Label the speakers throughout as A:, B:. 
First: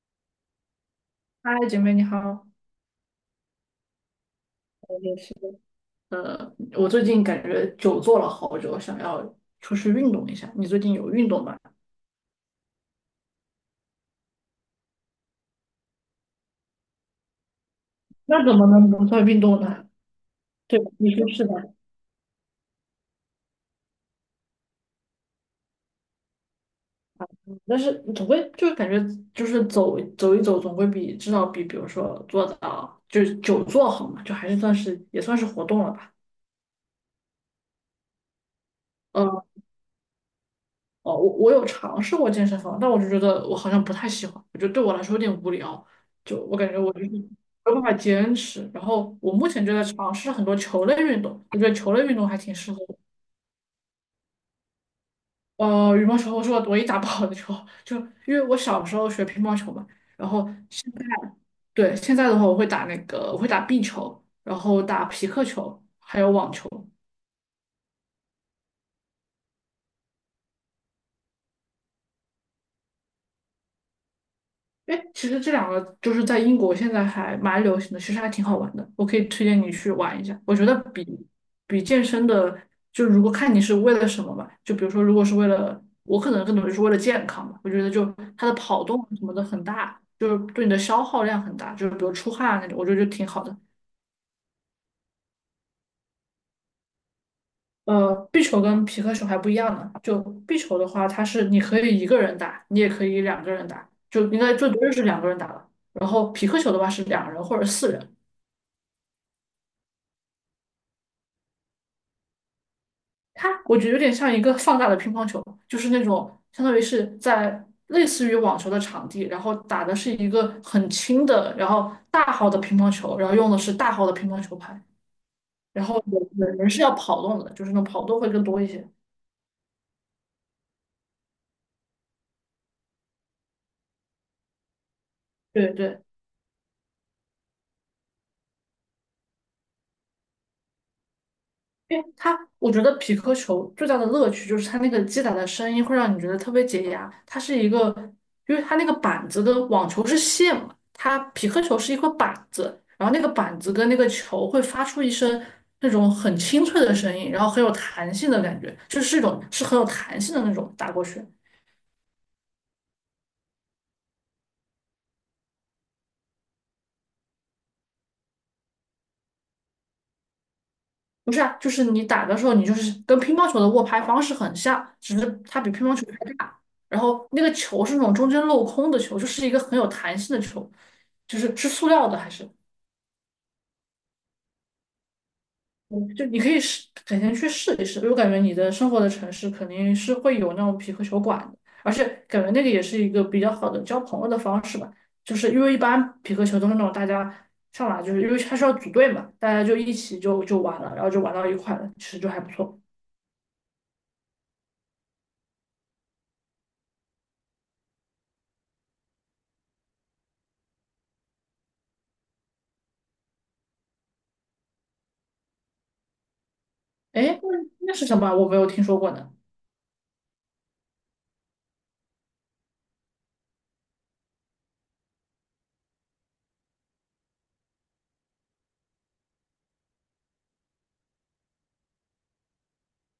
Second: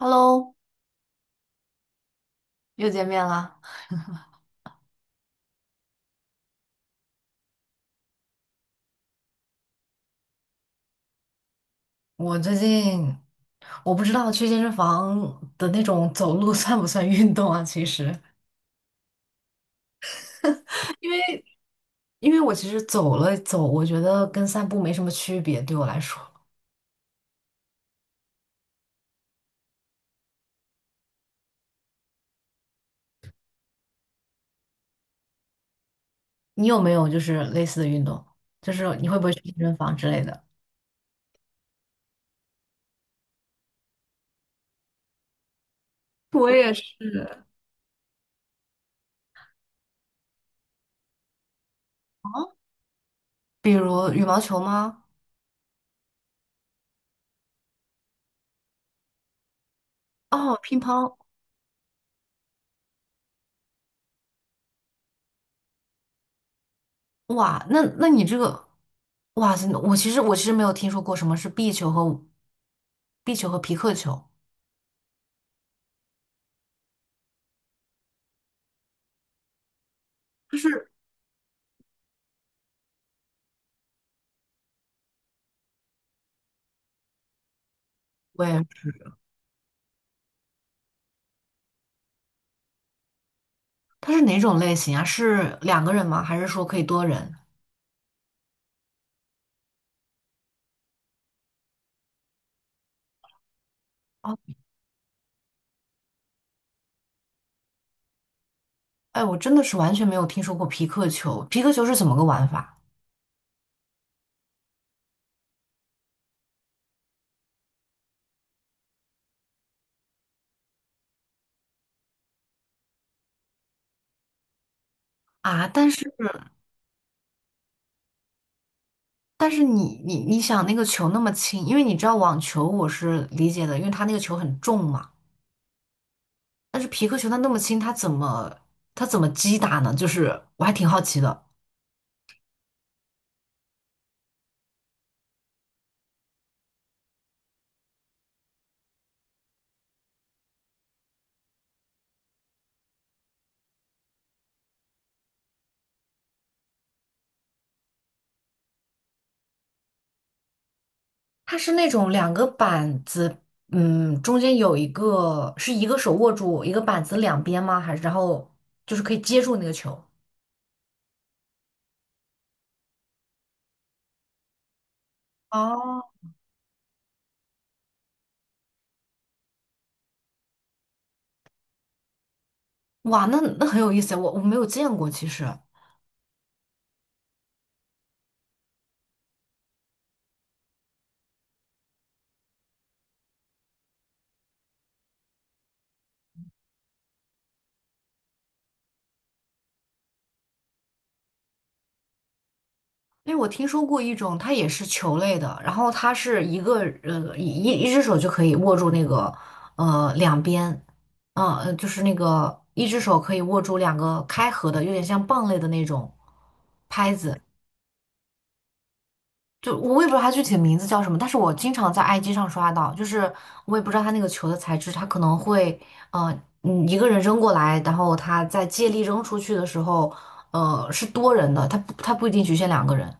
A: Hello，
B: 嗨，姐妹你好。
A: 又见面啦。
B: 我也是，我最近感觉久坐了好久，想要出去运动一下。你最近有运动吗？
A: 我最近我不知道去健身房的那种走路 算不算运动啊？其实，
B: 那怎么能不算运动呢？对吧
A: 因
B: 你说
A: 为
B: 是吧？
A: 因为我其实走了走，我觉得跟散步没什么区别，对我来说。
B: 但是总归就是感觉就是走一走，总归比至少比如说坐到就是久坐好嘛，就还是算是也算是活动了吧。
A: 你有没有就是类似的运动？就是你会不会去
B: 嗯。
A: 健身房之类的？
B: 哦，我有尝试过健身房，但我就觉得我好像不太喜欢，我觉得对我来说有点无聊，就
A: 我
B: 我感
A: 也
B: 觉
A: 是。
B: 我就是没有办法坚持。然后我目前就在尝试很多球类运动，我觉得球类运动还挺适合我。
A: 比如羽毛球吗？
B: 羽毛球我是唯一打不好的球，就因为我小时候学乒乓球嘛，然后
A: 哦，乒
B: 现在
A: 乓。
B: 对现在的话我会打壁球，然后打皮克球，还有网球。
A: 哇，那你这个，哇塞，我其实没有听说过什么是壁球和皮克球。
B: 哎，其实这两个就是在英国现在还蛮流行的，其实还挺好玩的，我可以推荐你去玩一下。我
A: 就
B: 觉得
A: 是
B: 比健身的，就如果看你是为了什么吧，就比如说如果是为了，我可能更多就是为了健康吧，我觉得就它的跑
A: 对
B: 动什么的很大，就是对你的消耗量很大，就是比如出汗啊那种，我觉得就挺好的。
A: 它是哪种类型啊？是两个人吗？还是说可以多人？
B: 壁球跟皮克球还不一样呢，就壁球的话，它是你可以一个人打，你也可以两个人打，就
A: 哦，
B: 应该最多就是两个人打了。然后皮克球的话是两人或者四人。
A: 哎，我真的是完全没有听说过皮克球。皮克球是怎么个玩法
B: 它我觉得有点像一个放大的乒乓球，就是那种相当于是在类似于网球的场地，然后打的是一个很轻的，然后大号的乒乓球，然后用的是大号的乒乓球拍，
A: 啊？
B: 然后有人是要跑动的，就是那种跑动会更多一些。
A: 但是你想那个球那么轻，因为你知道网球我是理解的，因为它那个球很重嘛。
B: 对对，
A: 但是皮克球它那么轻，它怎么击打呢？就是我还挺好奇的。
B: 因为它，我觉得匹克球最大的乐趣就是它那个击打的声音会让你觉得特别解压。它是一个，因为它那个板子的网球是线嘛，它匹克球是一块板子，然后那个板子跟那个球会发出一声那种很清脆的声音，然后很有弹性的感觉，就是一种是很有弹性的那种打过去。
A: 它是那种两个板子，嗯，中间有一个是一个手握住一个板子两边吗？还是然后就是可以接住那个球？
B: 不是啊，就是你打的时候，你就是跟乒乓球的握拍方式很像，只是它比乒乓
A: 哦
B: 球拍大。然后那个球是那种中间镂空的球，就是一个很有弹性的球，就是是塑料的还是？
A: 哇，那那很有意思，我没有见过，其实，
B: 嗯就你可以试，改天去试一试。因为我感觉你的生活的城市肯定是会有那种匹克球馆的，而且感觉那个也是一个比较好的交朋友的方式吧。就是因为一般匹克球都是那种大家上来，就是因为它是要组队嘛，大家就一起就玩了，然后就玩到一块了，其实就还不错。
A: 因为我听说过一种，它也是球类的，然后它是一个呃一只手就可以握住那个呃两边，嗯、呃，就是那个一只手可以握住两个开合的，有点像棒类的那种拍
B: 哎，
A: 子，
B: 那是什么？我没有听说过呢。
A: 就我也不知道它具体的名字叫什么，但是我经常在 IG 上刷到，就是我也不知道它那个球的材质，它可能会，呃，嗯，一个人扔过来，然后他在借力扔出去的时候，呃，是多人的，他不，它不一定局限两个人。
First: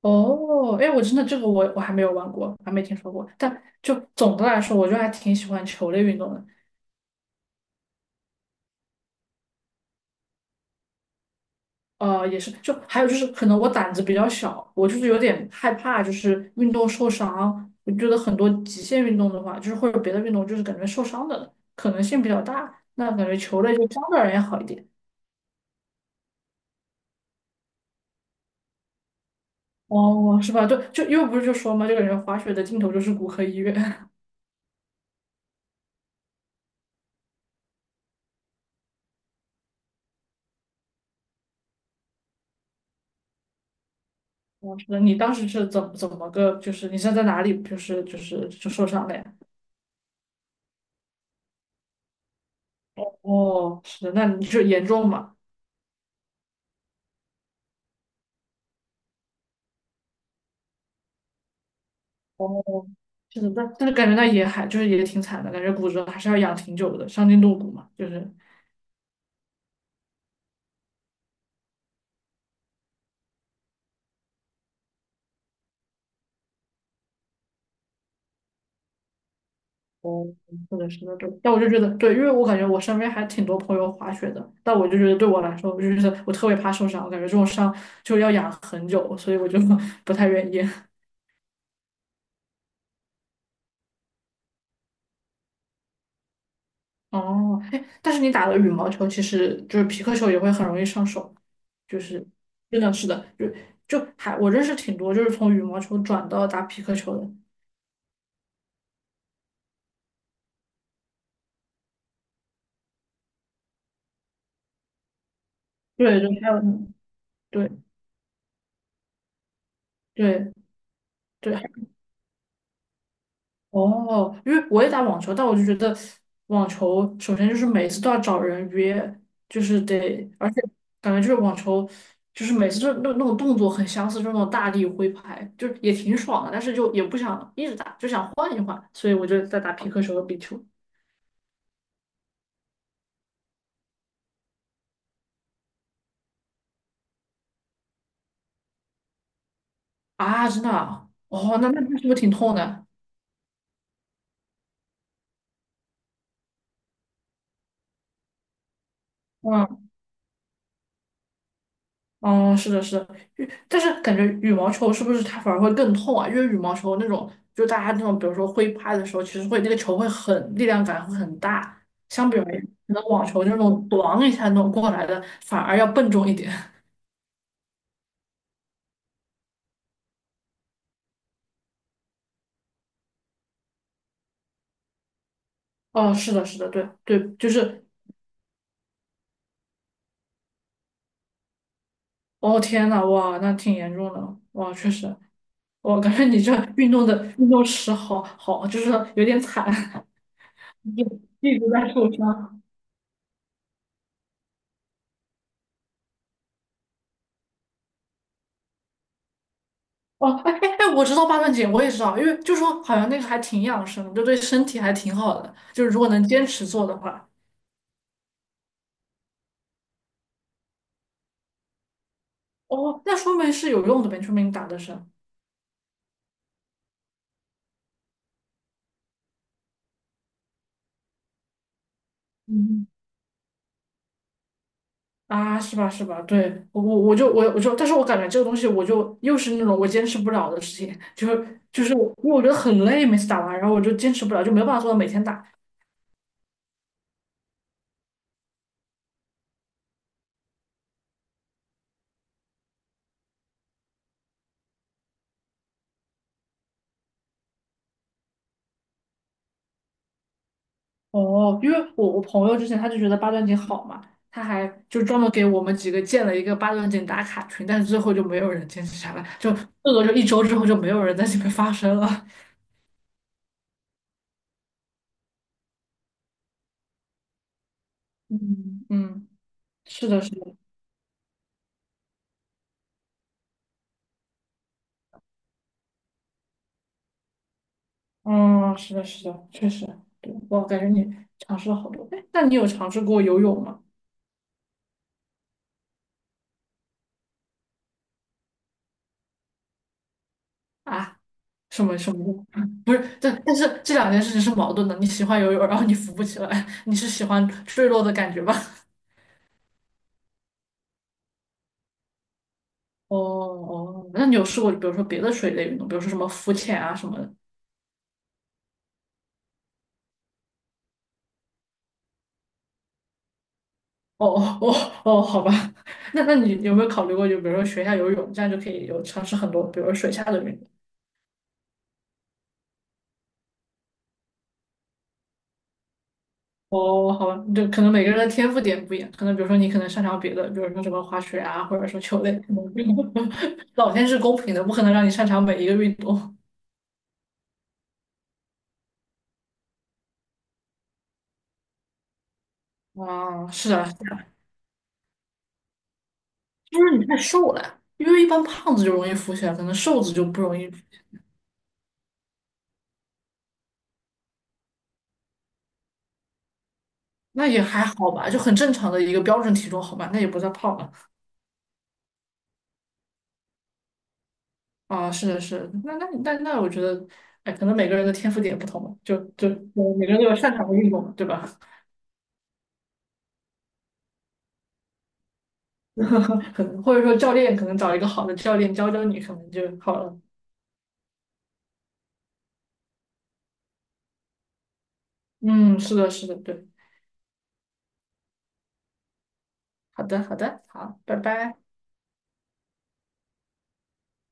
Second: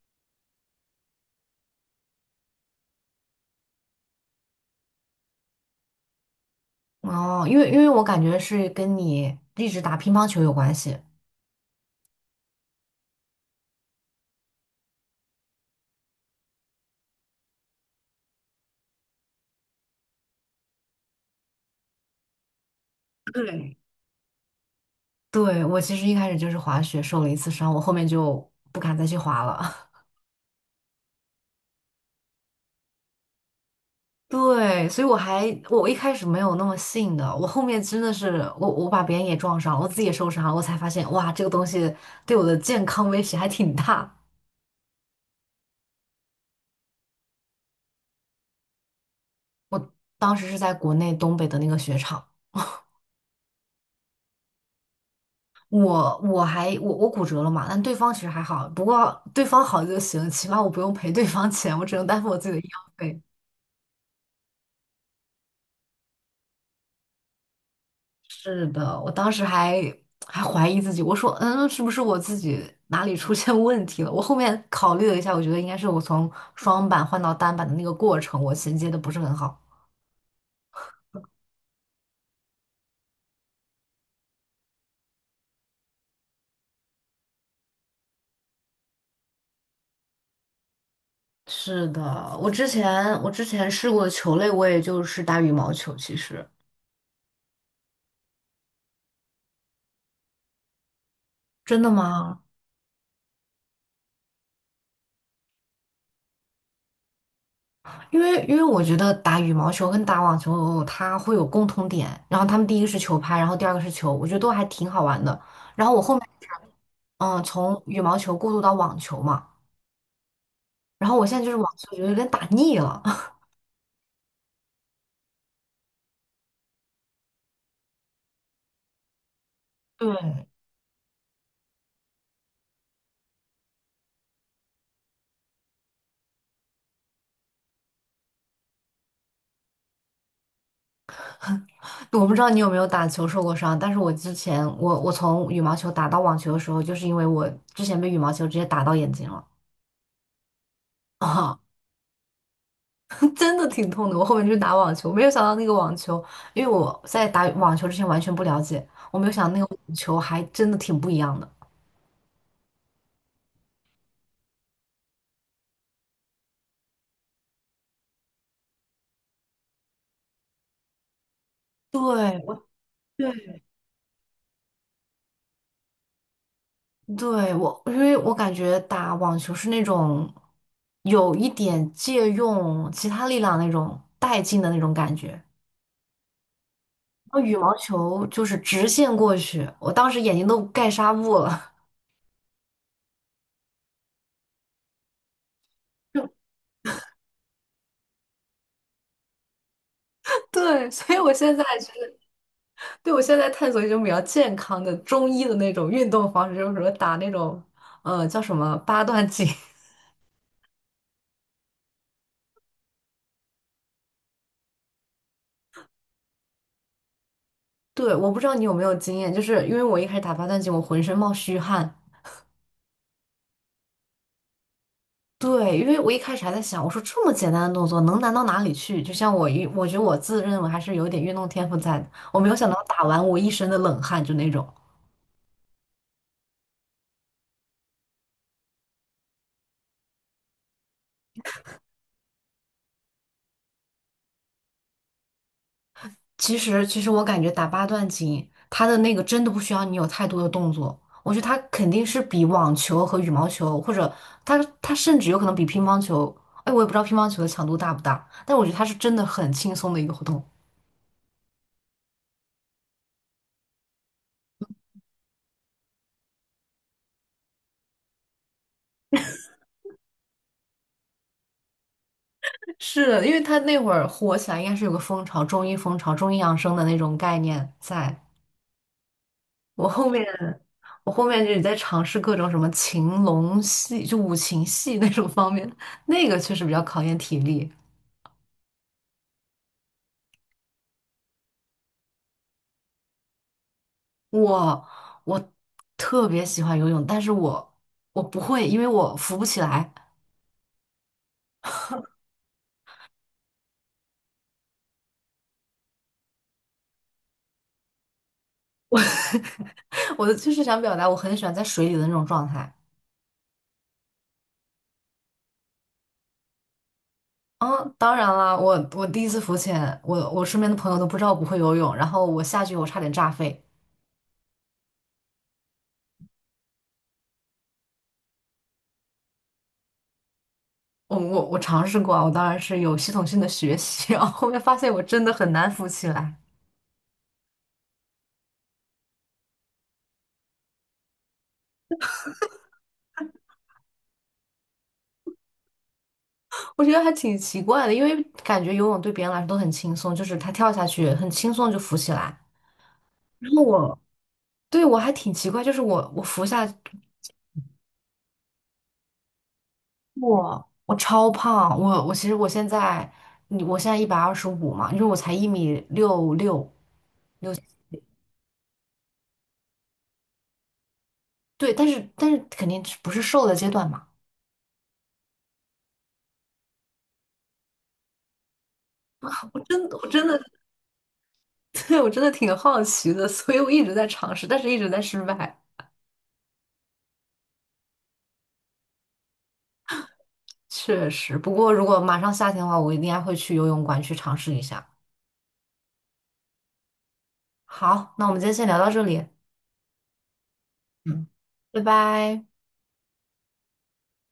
B: 哦，哎，我真的这个我还没有玩过，还没听说过。但就总的来说，我就还挺喜欢球类运动的。
A: 哦，因为我感觉是跟你一直打乒乓球有关系。
B: 也是，就还有就是，可能我胆子比较小，我就是有点害怕，就是运动受伤。我觉得很多极限运动的话，就是或者别的运动，就是感觉受伤的可能性比较大。那感觉球类
A: 对，
B: 就相对而言好一点。
A: 对，我其实一开始就是滑雪受了一次伤，我后面就不敢再去滑了。
B: 哦，是吧？就因为不是就说嘛，就感觉滑雪的尽头就是骨科医院。
A: 对，所以我一开始没有那么信的，我后面真的是我把别人也撞上了我自己也受伤了，我才发现哇，这个东西对我的健康威胁还挺大。
B: 哦，那你当时是怎么个，就是你是在哪里，就是受伤了呀？
A: 我当时是在国内东北的那个雪场，
B: 哦，是的，那你就是严重吗？
A: 我还骨折了嘛，但对方其实还好，不过对方好就行，起码我不用赔对方钱，我只能担负我自己的
B: 哦，
A: 医药费。
B: 是的，那但是感觉那也还就是也挺惨的，感觉骨折还是要养挺久的，伤筋动骨嘛，就是。
A: 是的，我当时还怀疑自己，我说，嗯，是不是我自己哪里出现问题了？我后面考虑了一下，我觉得应该是我从双板换到单板的那个过程，我衔接的不是很好。
B: 哦，是的，是的，对。但我就觉得，对，因为我感觉我身边还挺多朋友滑雪的，但我就觉得对我来说，我就觉得我特别怕受伤，我感觉这种伤就要养很久，所以我就 不太愿意。
A: 是的，我之前试过的球类，我也就是打羽毛球。其实
B: 哦，哎，但是你打了羽毛球，其实就是皮克球也会很容易上手，
A: 真的
B: 就是
A: 吗？
B: 真的，是的，就还我认识挺多，就是从羽毛球转到打皮克球的，
A: 因为我觉得打羽毛球跟打网球它会有共同点，然后他们第一个是球拍，然后第二个是球，我觉得都还挺好玩的。然后我后
B: 对，
A: 面
B: 就
A: 是
B: 还有
A: 嗯，
B: 对
A: 从羽毛球过渡到网球嘛。
B: 对对，
A: 然后我现在就是网球觉得有点打腻了。
B: 哦，因为我也打网球，但我就觉得网球首先就是每次都要找人约，就是得，而且感觉就是网球就是每次就那种动作很相似，就那种大力挥拍，就也挺爽的，但是就也不想一直打，就想换一换，所以我就在打皮克球和壁球
A: 对，我不知道你有没有打球受过伤，但是我之前我从羽毛球打到网球的时候，就是因为我之前被羽毛球直接打到眼睛了
B: 啊，真的啊
A: 啊，
B: 哦，那是不是挺痛的？
A: 真的挺痛的。我后面去打网球，没有想到那个网球，因为我在打网球之前完全不了解，我没有想到那个
B: 嗯
A: 网球还真的挺不一样的。
B: 嗯，是的，是的，羽但是感觉羽毛球是不是它反而会更痛啊？因为羽毛球那种，就大家那种，比如说挥拍的时候，其实会那个球会很力量感会很大，
A: 对，
B: 相比而言，
A: 我
B: 可能网球那
A: 对
B: 种咣一下那种过来的，反而要笨重一点。
A: 对我，因为我感觉打网球是那种有一点借用其他力量那种带劲的那种感觉。
B: 哦，是的，是的，对对，
A: 然后
B: 就
A: 羽毛
B: 是，
A: 球就是直线过去，我当时眼睛都盖纱布了。
B: 哦天呐，哇，那挺严重的，哇，确实，我感觉你 这运动的运动史好好，就是有点惨，
A: 对，
B: 一
A: 所以
B: 直
A: 我现
B: 一
A: 在
B: 直在受
A: 是，
B: 伤。
A: 对，我现在探索一种比较健康的中医的那种运动方式，就是什么打那种，呃，叫什么八段锦。
B: 哦，哎哎哎，我知道八段锦，我也知道，因为就说好像那个还挺养生的就对身体还挺好的，就是如果能坚持做的话。
A: 对，我不知道你有没有经验，就是因为我一开始打八段锦，我浑身冒虚汗。
B: 哦，那说明是有用的呗，说明你打的是，
A: 对，因为我一开始还在想，我说这么简单的动作能难到哪里去？就像我觉得我自认为还是有点运动天赋在的，我没有想到
B: 嗯，
A: 打完我一身的冷汗，就那种。
B: 啊，是吧？是吧？对，我就，但是我感觉这个东西我就又是那种我坚持不了的事情，就是我因为我觉得很累，每次打完，然后我就坚持不了，就没有办法做到每天打。
A: 其实，其实我感觉打八段锦，它的那个真的不需要你有太多的动作。我觉得它肯定是比网球和羽毛球，或者它甚至有可能比乒乓球。哎，我也不知道乒乓球的强度大不大，但我觉得它是真的很轻松的一个活动。
B: 哦，因为我朋友之前他就觉得八段锦好嘛，他还就专门给我们几个建了一个八段锦打卡群，但是最后就没有人坚持下来，就这个就一周之后就没有人在这边发声了。
A: 是的因为它那会儿火起来，应该是有个风潮，中医风潮、中医养生的那种概念在。
B: 嗯嗯，
A: 我后
B: 是的，
A: 面，
B: 是的，
A: 我后面就是在尝试各种什么擒龙戏，就五禽戏那种方面，那个确实比较考验体力。
B: 嗯，是的，是的，确实，对，我感觉你尝试了好多。哎，那你有尝试过游泳吗？
A: 我我特别喜欢游泳，但是我不会，因为我浮不起来。
B: 啊，什么什么？的？不是，但但是这两件事情是矛盾的。你喜欢游泳，然后你浮不起来，你是喜欢坠落的感觉吧？
A: 我 我的就是想表达，我很喜欢在水里的那种状态。
B: 哦哦，那你有试过，比如说别的水类运动，比如说什么浮潜啊什么的？
A: 嗯，当然啦，我第一次浮潜，我身边的朋友都不知道我不会游泳，然后我下去我差点炸飞。
B: 哦哦哦哦，好吧，那你有没有考虑过，就比如说学一下游泳，这样就可以有尝试很多，比如说水下的运动？
A: 我尝试过啊我当然是有系统性的学习，然后后面发现我真的很难浮起来。
B: 哦，好吧，就可能每个人的天赋点不一样，可能比如说你可能擅长别的，比如说什么滑雪啊，或者说球类，可能 老天是公平的，不可能让你擅长每一个运动。
A: 我觉得还挺奇怪的，因为感觉游泳对别人来说都很轻松，就是他跳下去很轻松就浮起来。
B: 啊，
A: 然后
B: 是啊，
A: 我对我还挺奇怪，就是我服下
B: 就是你太瘦了，因为一般胖子就容易浮起来，可能瘦子就不容
A: 我
B: 易。
A: 我超胖，我其实我现在我现在125嘛，因为我才1米66
B: 那
A: 六，
B: 也还好吧，就很正常的一个标准体重，好吧，那也不算胖了
A: 对，但是肯定是不是瘦的阶段嘛，
B: 啊。是的，是的，那，我觉得，哎，可能每个人的天赋点不同吧，就
A: 我真
B: 呃
A: 的我
B: 每个人都
A: 真
B: 有
A: 的
B: 擅长的运动嘛，对吧？
A: 对我真的挺好奇的，所以我一直在尝试，但是一直在失败，
B: 可能或者说教练可能找一个好的教练教教你，可能就好了。
A: 确实。不过如果马上夏天的话，我应该会去游泳馆去尝试一下。
B: 嗯，是的，是的，对，
A: 好，那我们今天先聊到这里，
B: 好的，好的，好，拜
A: 嗯，
B: 拜。
A: 拜拜。